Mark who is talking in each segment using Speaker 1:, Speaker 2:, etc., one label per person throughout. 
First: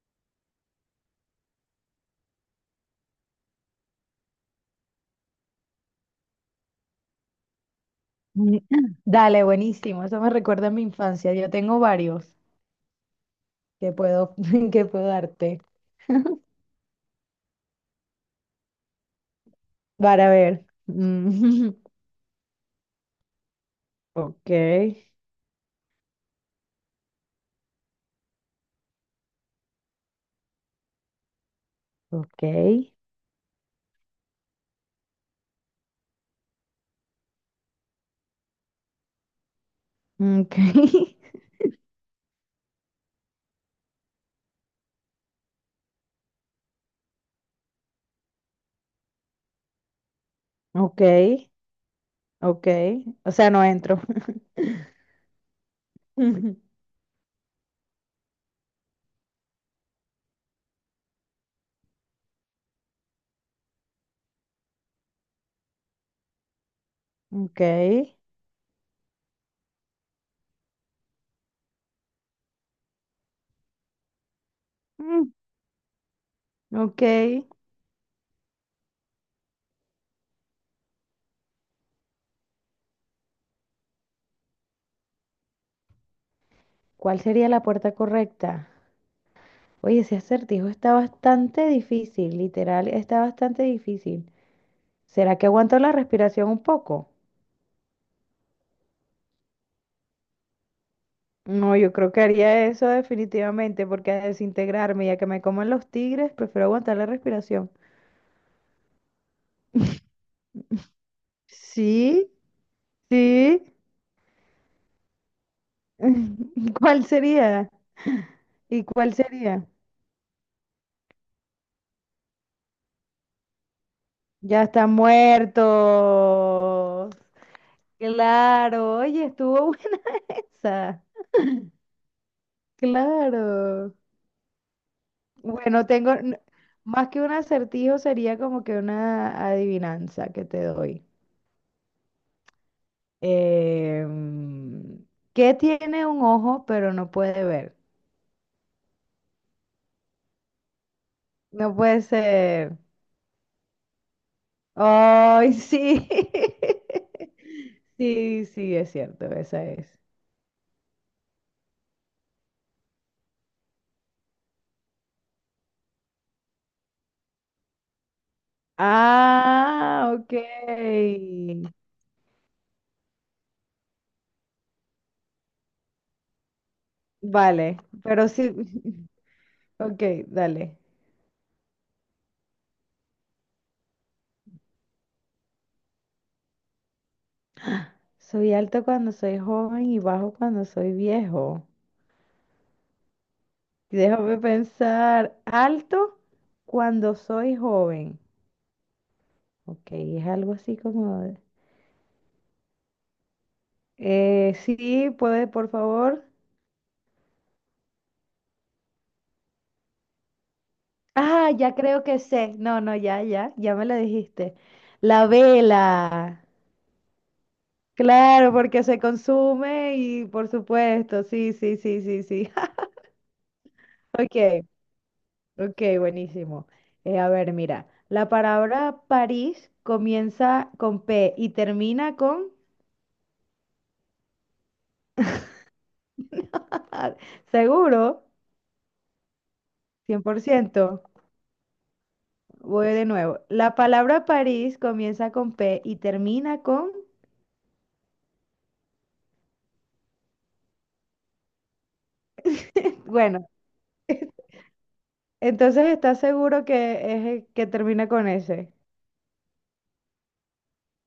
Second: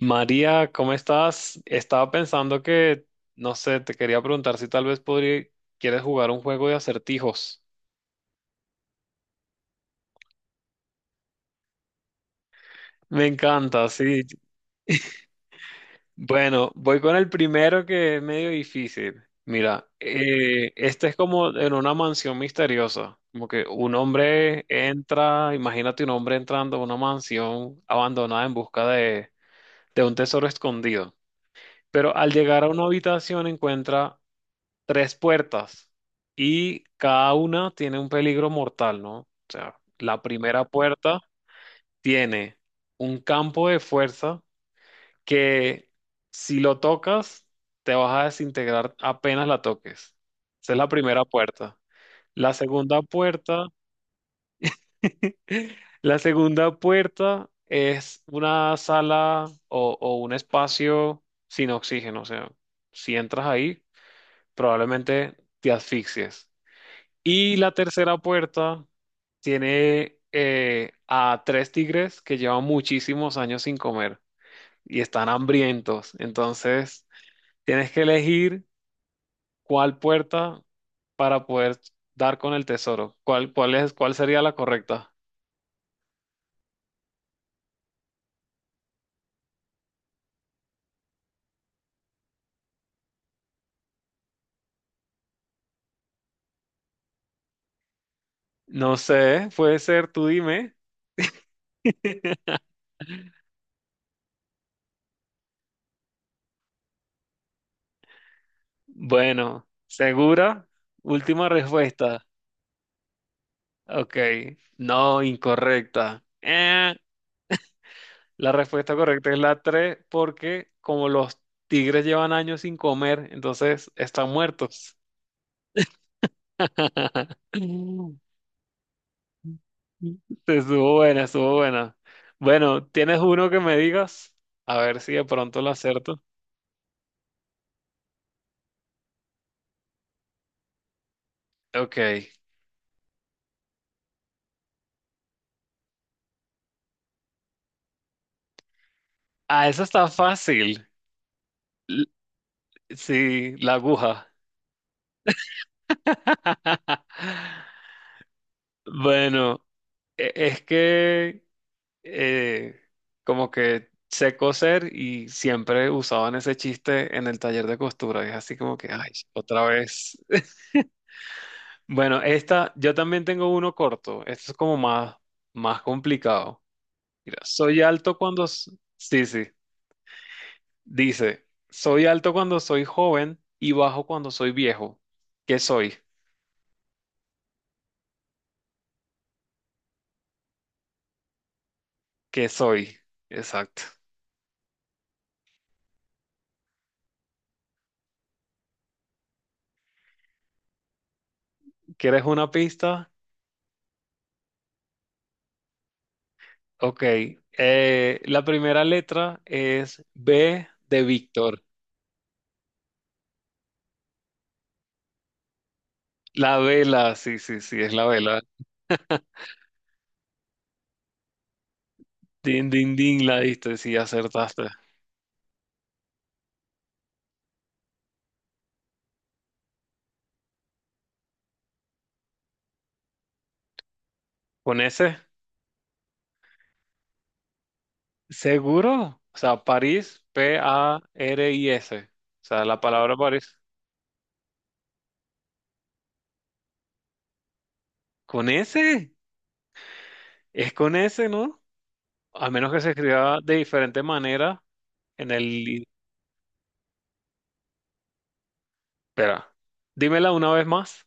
Speaker 1: María, ¿cómo estás? Estaba pensando que, no sé, te quería preguntar si tal vez podría, quieres jugar un juego de acertijos.
Speaker 2: Mm, Dale, buenísimo. Eso me recuerda a mi infancia. Yo tengo varios
Speaker 1: Me encanta,
Speaker 2: que
Speaker 1: sí.
Speaker 2: puedo, que puedo darte.
Speaker 1: Bueno, voy con el primero que es medio difícil. Mira,
Speaker 2: Para ver.
Speaker 1: este es como
Speaker 2: Mm,
Speaker 1: en una mansión misteriosa, como que un
Speaker 2: Ok,
Speaker 1: hombre entra, imagínate un hombre entrando a una mansión abandonada en busca de un tesoro escondido. Pero al
Speaker 2: ok,
Speaker 1: llegar a una habitación encuentra tres puertas y cada una tiene un peligro mortal, ¿no? O sea, la
Speaker 2: ok,
Speaker 1: primera puerta tiene un campo de fuerza que si lo tocas te vas a desintegrar apenas la toques. Esa es la
Speaker 2: ok,
Speaker 1: primera puerta. La
Speaker 2: ok.
Speaker 1: segunda
Speaker 2: O sea, no
Speaker 1: puerta,
Speaker 2: entro.
Speaker 1: la segunda puerta es una sala o un espacio sin oxígeno, o sea, si entras ahí probablemente te asfixies. Y
Speaker 2: Ok,
Speaker 1: la tercera puerta tiene a tres tigres que llevan muchísimos años sin comer y están
Speaker 2: mm,
Speaker 1: hambrientos.
Speaker 2: ok.
Speaker 1: Entonces, tienes que elegir cuál puerta para poder dar con el tesoro. ¿Cuál sería la correcta?
Speaker 2: ¿Cuál sería la puerta correcta? Oye, ese acertijo está bastante difícil, literal, está bastante difícil. ¿Será que aguanto la respiración un poco?
Speaker 1: No sé, puede ser, tú dime.
Speaker 2: No, yo creo que haría eso definitivamente, porque a desintegrarme y a que me coman los tigres, prefiero aguantar la respiración.
Speaker 1: Bueno, ¿segura? Última respuesta.
Speaker 2: Sí, sí.
Speaker 1: Ok, no, incorrecta.
Speaker 2: ¿Cuál sería?
Speaker 1: La
Speaker 2: ¿Y
Speaker 1: respuesta
Speaker 2: cuál
Speaker 1: correcta es la
Speaker 2: sería?
Speaker 1: 3 porque como los tigres llevan años sin comer, entonces están
Speaker 2: Ya está
Speaker 1: muertos.
Speaker 2: muerto. Claro, oye, estuvo buena
Speaker 1: Mm. Estuvo
Speaker 2: esa.
Speaker 1: buena, estuvo buena. Bueno, ¿tienes uno que me
Speaker 2: Claro.
Speaker 1: digas? A ver si de pronto lo
Speaker 2: Bueno, tengo
Speaker 1: acierto.
Speaker 2: más que un acertijo, sería como que una adivinanza que te doy.
Speaker 1: Ok.
Speaker 2: Em, ¿Qué tiene un ojo pero no puede ver?
Speaker 1: Ah, eso está fácil.
Speaker 2: No puede
Speaker 1: L-
Speaker 2: ser.
Speaker 1: sí, la aguja.
Speaker 2: Ay, sí. Sí, sí, es cierto, esa
Speaker 1: Bueno,
Speaker 2: es.
Speaker 1: es que eh, como que sé coser y siempre usaban ese chiste en el taller de costura. Y es así como que, ay, sí, otra
Speaker 2: Ah,
Speaker 1: vez.
Speaker 2: ok.
Speaker 1: Bueno, esta, yo también tengo uno corto. Esto es como más, más complicado. Mira,
Speaker 2: Vale,
Speaker 1: soy alto
Speaker 2: pero
Speaker 1: cuando...
Speaker 2: sí.
Speaker 1: s- Sí, sí.
Speaker 2: Ok, dale.
Speaker 1: Dice, soy alto cuando soy joven y bajo cuando soy viejo. ¿Qué soy?
Speaker 2: Soy alto cuando soy joven y bajo cuando soy viejo.
Speaker 1: ¿Qué soy? Exacto.
Speaker 2: Déjame pensar. Alto cuando soy joven. Ok, es algo así como... de-
Speaker 1: ¿Quieres una pista?
Speaker 2: Sí, puede, por favor.
Speaker 1: Ok. La primera letra es B de
Speaker 2: Ah,
Speaker 1: Víctor.
Speaker 2: ya creo que sé. No, no, ya, ya, ya me lo dijiste. La vela.
Speaker 1: La vela, sí, sí, sí, es la vela.
Speaker 2: Claro, porque se consume y por supuesto, sí, sí, sí, sí, sí.
Speaker 1: Din, din, din, la diste, sí,
Speaker 2: Ok,
Speaker 1: acertaste.
Speaker 2: ok, buenísimo. A ver, mira, la palabra París comienza con P y termina con...
Speaker 1: ¿Con ese?
Speaker 2: Seguro,
Speaker 1: ¿Seguro? O sea,
Speaker 2: cien
Speaker 1: París,
Speaker 2: por ciento.
Speaker 1: PARIS. O sea, la
Speaker 2: Voy de
Speaker 1: palabra
Speaker 2: nuevo.
Speaker 1: París.
Speaker 2: La palabra París comienza con P y termina con...
Speaker 1: ¿Con ese? Es con ese, ¿no? A menos que se escriba
Speaker 2: Bueno,
Speaker 1: de diferente manera en el...
Speaker 2: entonces, ¿estás seguro que es el que termina con ese?
Speaker 1: Espera, dímela una vez más.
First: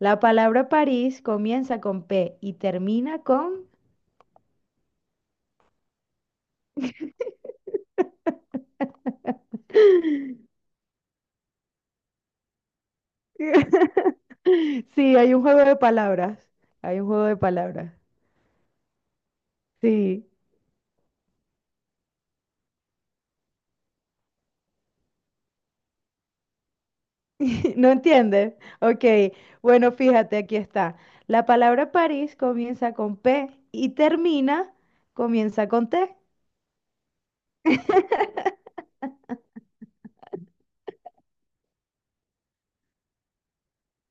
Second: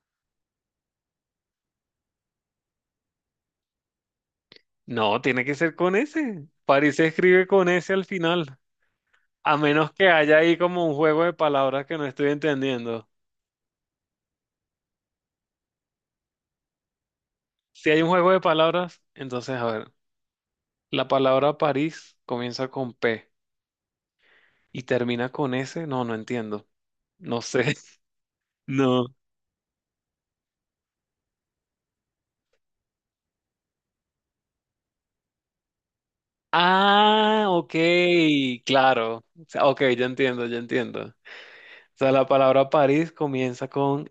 Speaker 2: La palabra París comienza con P y termina con...
Speaker 1: No, tiene que ser con ese. París se escribe con ese al final. A menos que haya ahí como un juego de palabras que no estoy entendiendo.
Speaker 2: Sí, hay un juego de palabras. Hay un juego de
Speaker 1: Si
Speaker 2: palabras.
Speaker 1: hay un juego de palabras, entonces, a ver.
Speaker 2: Sí.
Speaker 1: La palabra París comienza con P y termina con S. No, no entiendo. No sé.
Speaker 2: ¿No entiendes? Ok.
Speaker 1: No.
Speaker 2: Bueno, fíjate, aquí está. La palabra París comienza con P y termina, comienza con T.
Speaker 1: Ah, ok, claro. O sea, ok, ya entiendo, ya entiendo. O sea, la palabra París comienza con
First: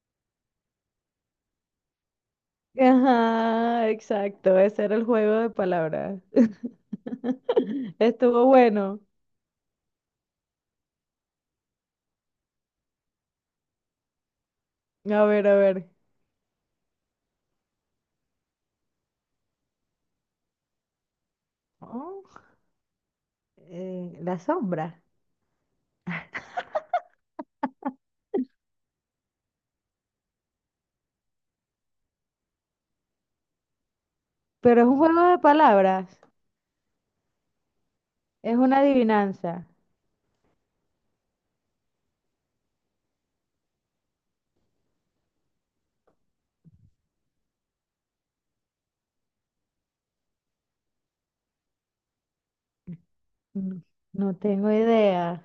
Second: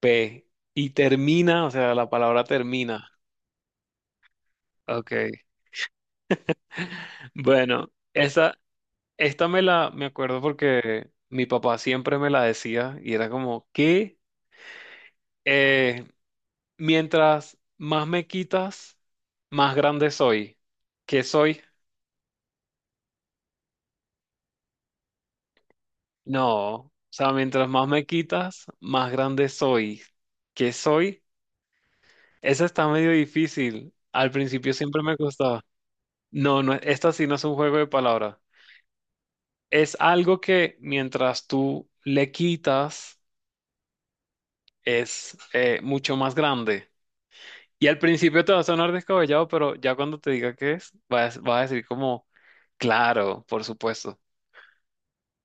Speaker 1: P y termina, o sea, la palabra termina.
Speaker 2: Ajá, exacto. Ese era el
Speaker 1: Ok.
Speaker 2: juego de palabras.
Speaker 1: Bueno,
Speaker 2: Estuvo
Speaker 1: esa,
Speaker 2: bueno.
Speaker 1: esta me acuerdo porque mi papá siempre me la decía y era como, ¿qué?
Speaker 2: A ver, a ver.
Speaker 1: Eh, Mientras más me quitas, más grande soy. ¿Qué soy?
Speaker 2: Oh, la sombra.
Speaker 1: No. O sea, mientras más me quitas, más grande soy. ¿Qué soy? Esa está medio difícil. Al principio
Speaker 2: Pero es un
Speaker 1: siempre me
Speaker 2: juego de
Speaker 1: costaba.
Speaker 2: palabras.
Speaker 1: No, no, esta sí no es un juego de palabras.
Speaker 2: Es una adivinanza.
Speaker 1: Es algo que mientras tú le quitas, es mucho más grande. Y al principio te va a sonar descabellado, pero ya cuando te diga qué es, vas a decir como, claro, por
Speaker 2: No,
Speaker 1: supuesto.
Speaker 2: no tengo idea.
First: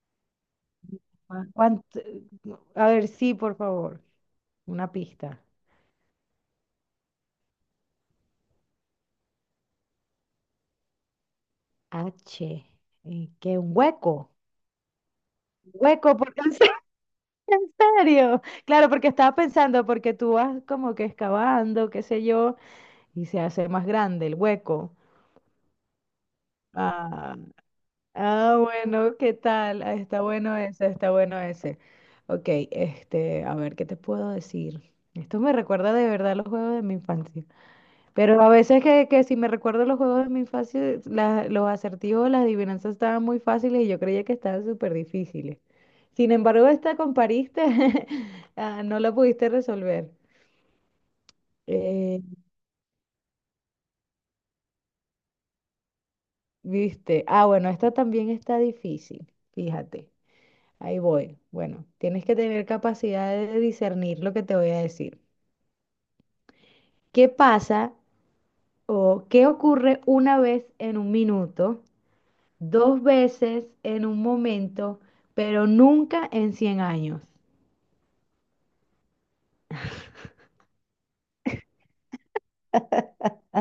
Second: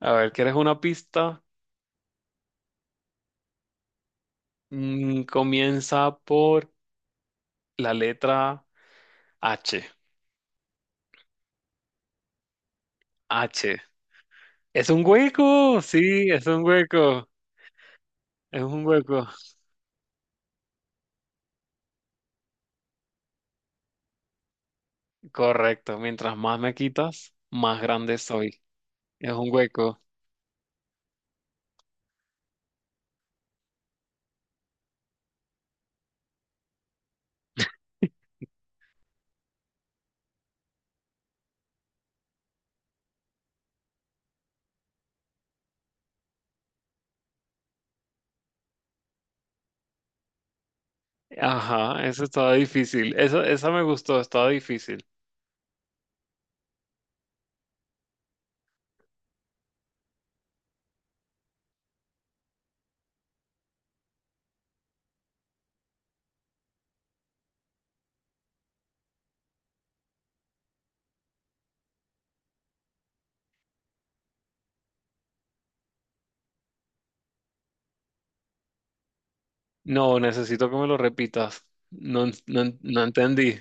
Speaker 1: A ver, ¿quieres una pista?
Speaker 2: Ah. A ver, sí, por favor. Una
Speaker 1: Mm,
Speaker 2: pista.
Speaker 1: comienza por la letra H.
Speaker 2: H. ¿Qué? ¿Un
Speaker 1: H.
Speaker 2: hueco?
Speaker 1: Es un hueco,
Speaker 2: Hueco,
Speaker 1: sí,
Speaker 2: porque
Speaker 1: es
Speaker 2: en
Speaker 1: un hueco,
Speaker 2: en serio.
Speaker 1: es un
Speaker 2: Claro, porque
Speaker 1: hueco.
Speaker 2: estaba pensando, porque tú vas como que excavando, qué sé yo, y se hace más grande el hueco.
Speaker 1: Correcto, mientras más me quitas, más grande
Speaker 2: Ah,
Speaker 1: soy.
Speaker 2: bueno,
Speaker 1: Es
Speaker 2: ¿qué
Speaker 1: un
Speaker 2: tal? Ah,
Speaker 1: hueco.
Speaker 2: está bueno ese, está bueno ese. Ok, este, a ver, ¿qué te puedo decir? Esto me recuerda de verdad los juegos de mi infancia. Pero a veces que si me recuerdo los juegos de mi infancia, los acertijos, las adivinanzas estaban muy fáciles y yo creía que estaban súper difíciles. Sin embargo, esta compariste, ah, no la pudiste resolver.
Speaker 1: Ajá,
Speaker 2: Eh,
Speaker 1: eso estaba difícil. Eso, esa me gustó, estaba difícil.
Speaker 2: ¿Viste? Ah, bueno, esta también está difícil, fíjate. Ahí voy. Bueno, tienes que tener capacidad de discernir lo que te voy a decir. ¿Qué pasa o qué ocurre una vez en un minuto, dos veces en un momento, pero nunca en 100 años?
Speaker 1: No, necesito que me lo repitas. No entendí.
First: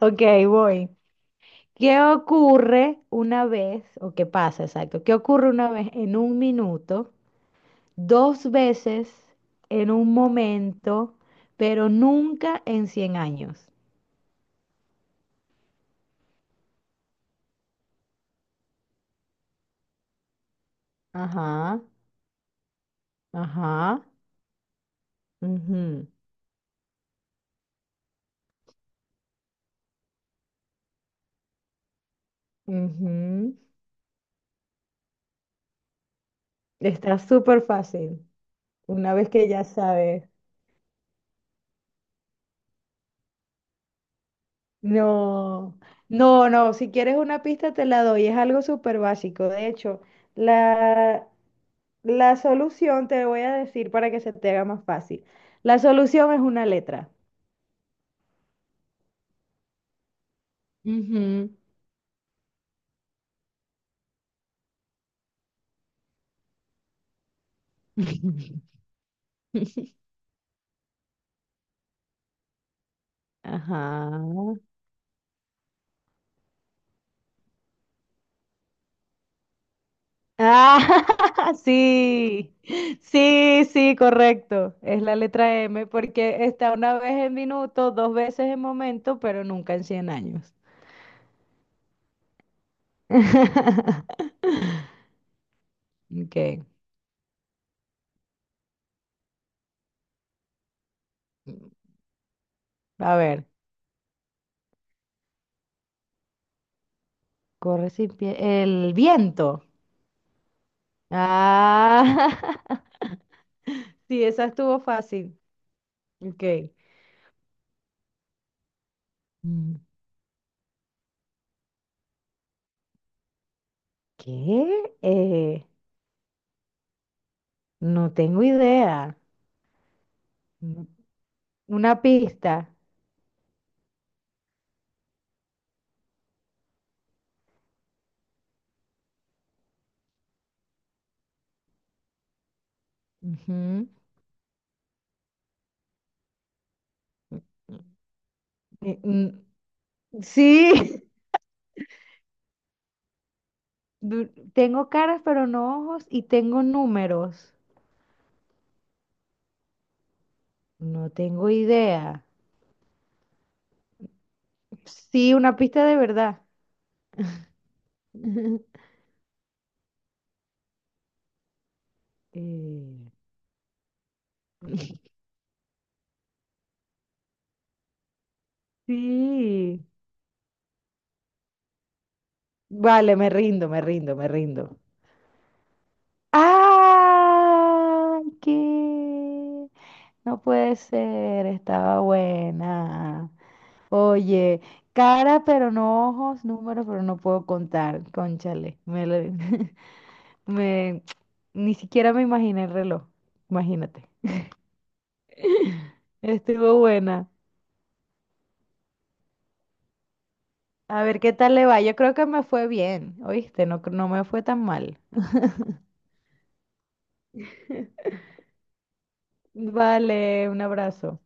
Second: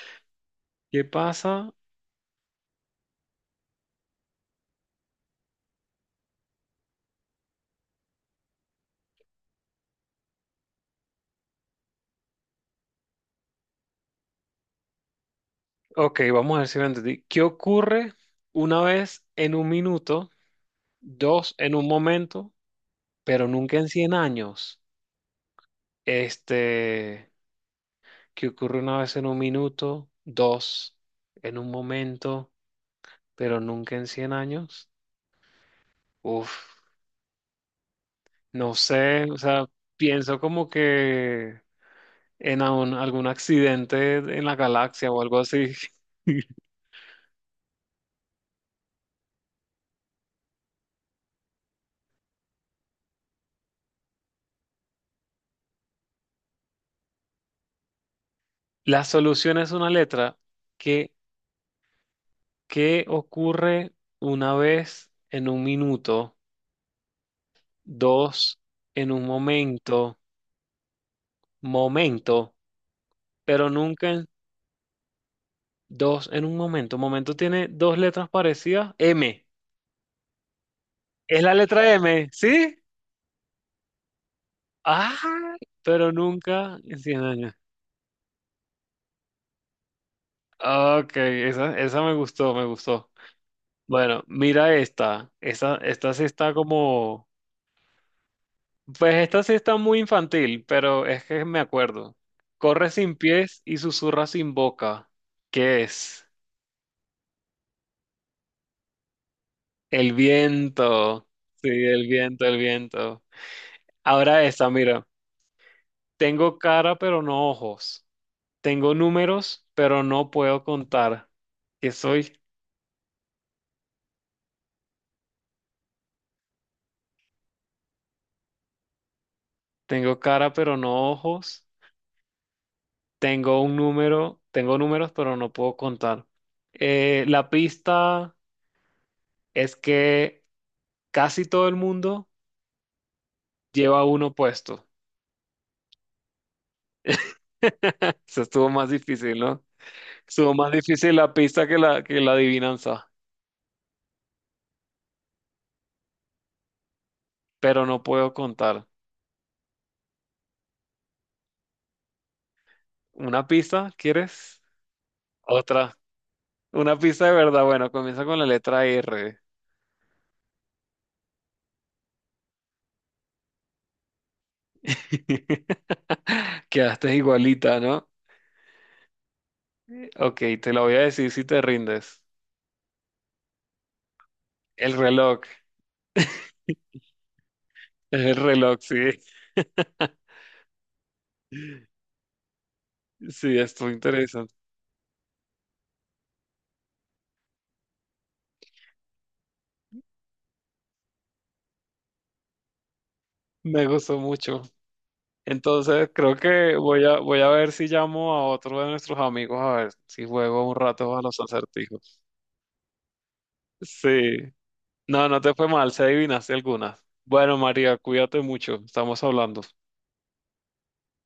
Speaker 2: Ok, voy.
Speaker 1: ¿Qué pasa?
Speaker 2: ¿Qué ocurre una vez, o qué pasa, exacto? ¿Qué ocurre una vez en un minuto, dos veces en un momento, pero nunca en cien años?
Speaker 1: Ok, vamos a ver si lo entendí. ¿Qué ocurre una vez en un minuto? Dos en
Speaker 2: Ajá,
Speaker 1: un momento, pero nunca en
Speaker 2: ajá.
Speaker 1: 100 años.
Speaker 2: Ujú.
Speaker 1: Este, que ocurre una vez en un minuto, dos en un momento,
Speaker 2: Ujú.
Speaker 1: pero nunca en 100 años. Uf,
Speaker 2: Está súper fácil,
Speaker 1: no
Speaker 2: una vez
Speaker 1: sé, o
Speaker 2: que ya
Speaker 1: sea,
Speaker 2: sabes.
Speaker 1: pienso como que en algún accidente en la galaxia o algo así.
Speaker 2: No, no, no, si quieres una pista te la doy, es algo súper básico. De hecho, la, la solución te voy a decir para que se te haga más fácil. La solución es una letra.
Speaker 1: La solución es una letra que,
Speaker 2: Ujú.
Speaker 1: que ocurre una vez en un minuto, dos en un momento, pero nunca
Speaker 2: Ajá.
Speaker 1: en dos en un momento. Momento tiene dos letras parecidas. M.
Speaker 2: Ah,
Speaker 1: Es la letra M,
Speaker 2: sí,
Speaker 1: ¿sí?
Speaker 2: sí, sí, correcto. Es la
Speaker 1: Ah,
Speaker 2: letra M
Speaker 1: pero
Speaker 2: porque está
Speaker 1: nunca en
Speaker 2: una vez
Speaker 1: 100
Speaker 2: en
Speaker 1: años.
Speaker 2: minuto, dos veces en momento, pero nunca en cien años.
Speaker 1: Ok, esa me gustó, me gustó. Bueno, mira esta. Esta sí está
Speaker 2: Ok,
Speaker 1: como... Pues esta sí está muy infantil, pero es que me acuerdo. Corre sin
Speaker 2: a ver,
Speaker 1: pies y susurra sin boca. ¿Qué es?
Speaker 2: corre sin pie. El viento.
Speaker 1: El viento. Sí, el
Speaker 2: Ah,
Speaker 1: viento, el viento.
Speaker 2: sí,
Speaker 1: Ahora
Speaker 2: esa
Speaker 1: esta,
Speaker 2: estuvo
Speaker 1: mira.
Speaker 2: fácil. Ok.
Speaker 1: Tengo cara, pero no ojos. Tengo números,
Speaker 2: Mm,
Speaker 1: pero no puedo contar. ¿Qué soy?
Speaker 2: ¿Qué? No tengo idea.
Speaker 1: Tengo cara, pero
Speaker 2: Mm,
Speaker 1: no ojos.
Speaker 2: Una pista.
Speaker 1: Tengo números, pero no puedo contar. La pista es que casi todo el mundo
Speaker 2: Ujú.
Speaker 1: lleva uno puesto. Eso estuvo más
Speaker 2: Eh,
Speaker 1: difícil, ¿no?
Speaker 2: mm,
Speaker 1: Estuvo más
Speaker 2: Sí,
Speaker 1: difícil la pista que que la adivinanza,
Speaker 2: du- tengo caras pero no ojos y tengo números.
Speaker 1: pero no puedo contar.
Speaker 2: No tengo idea.
Speaker 1: ¿Una pista? ¿Quieres?
Speaker 2: Sí, una pista de
Speaker 1: Otra.
Speaker 2: verdad.
Speaker 1: Una pista de verdad. Bueno, comienza con la letra R.
Speaker 2: Eh,
Speaker 1: Quedaste igualita, ¿no?
Speaker 2: sí.
Speaker 1: Ok, te lo voy a decir si te rindes.
Speaker 2: Vale, me rindo, me rindo, me rindo.
Speaker 1: El reloj, es
Speaker 2: ¡Ay,
Speaker 1: el reloj, sí.
Speaker 2: qué! No puede ser, estaba buena.
Speaker 1: Sí, estuvo interesante.
Speaker 2: Oye, cara pero no ojos, números pero no puedo contar. Cónchale, Me, ni siquiera me imaginé el reloj,
Speaker 1: Me
Speaker 2: imagínate.
Speaker 1: gustó mucho. Entonces, creo que
Speaker 2: Estuvo
Speaker 1: voy a,
Speaker 2: buena.
Speaker 1: voy a ver si llamo a otro de nuestros amigos a ver si juego un
Speaker 2: A
Speaker 1: rato
Speaker 2: ver
Speaker 1: a
Speaker 2: qué
Speaker 1: los
Speaker 2: tal le va. Yo creo
Speaker 1: acertijos.
Speaker 2: que me fue bien, ¿oíste? No, no me
Speaker 1: Sí.
Speaker 2: fue tan mal.
Speaker 1: No, no te fue mal, se adivinaste algunas. Bueno, María, cuídate mucho. Estamos hablando.
Speaker 2: Vale, un abrazo.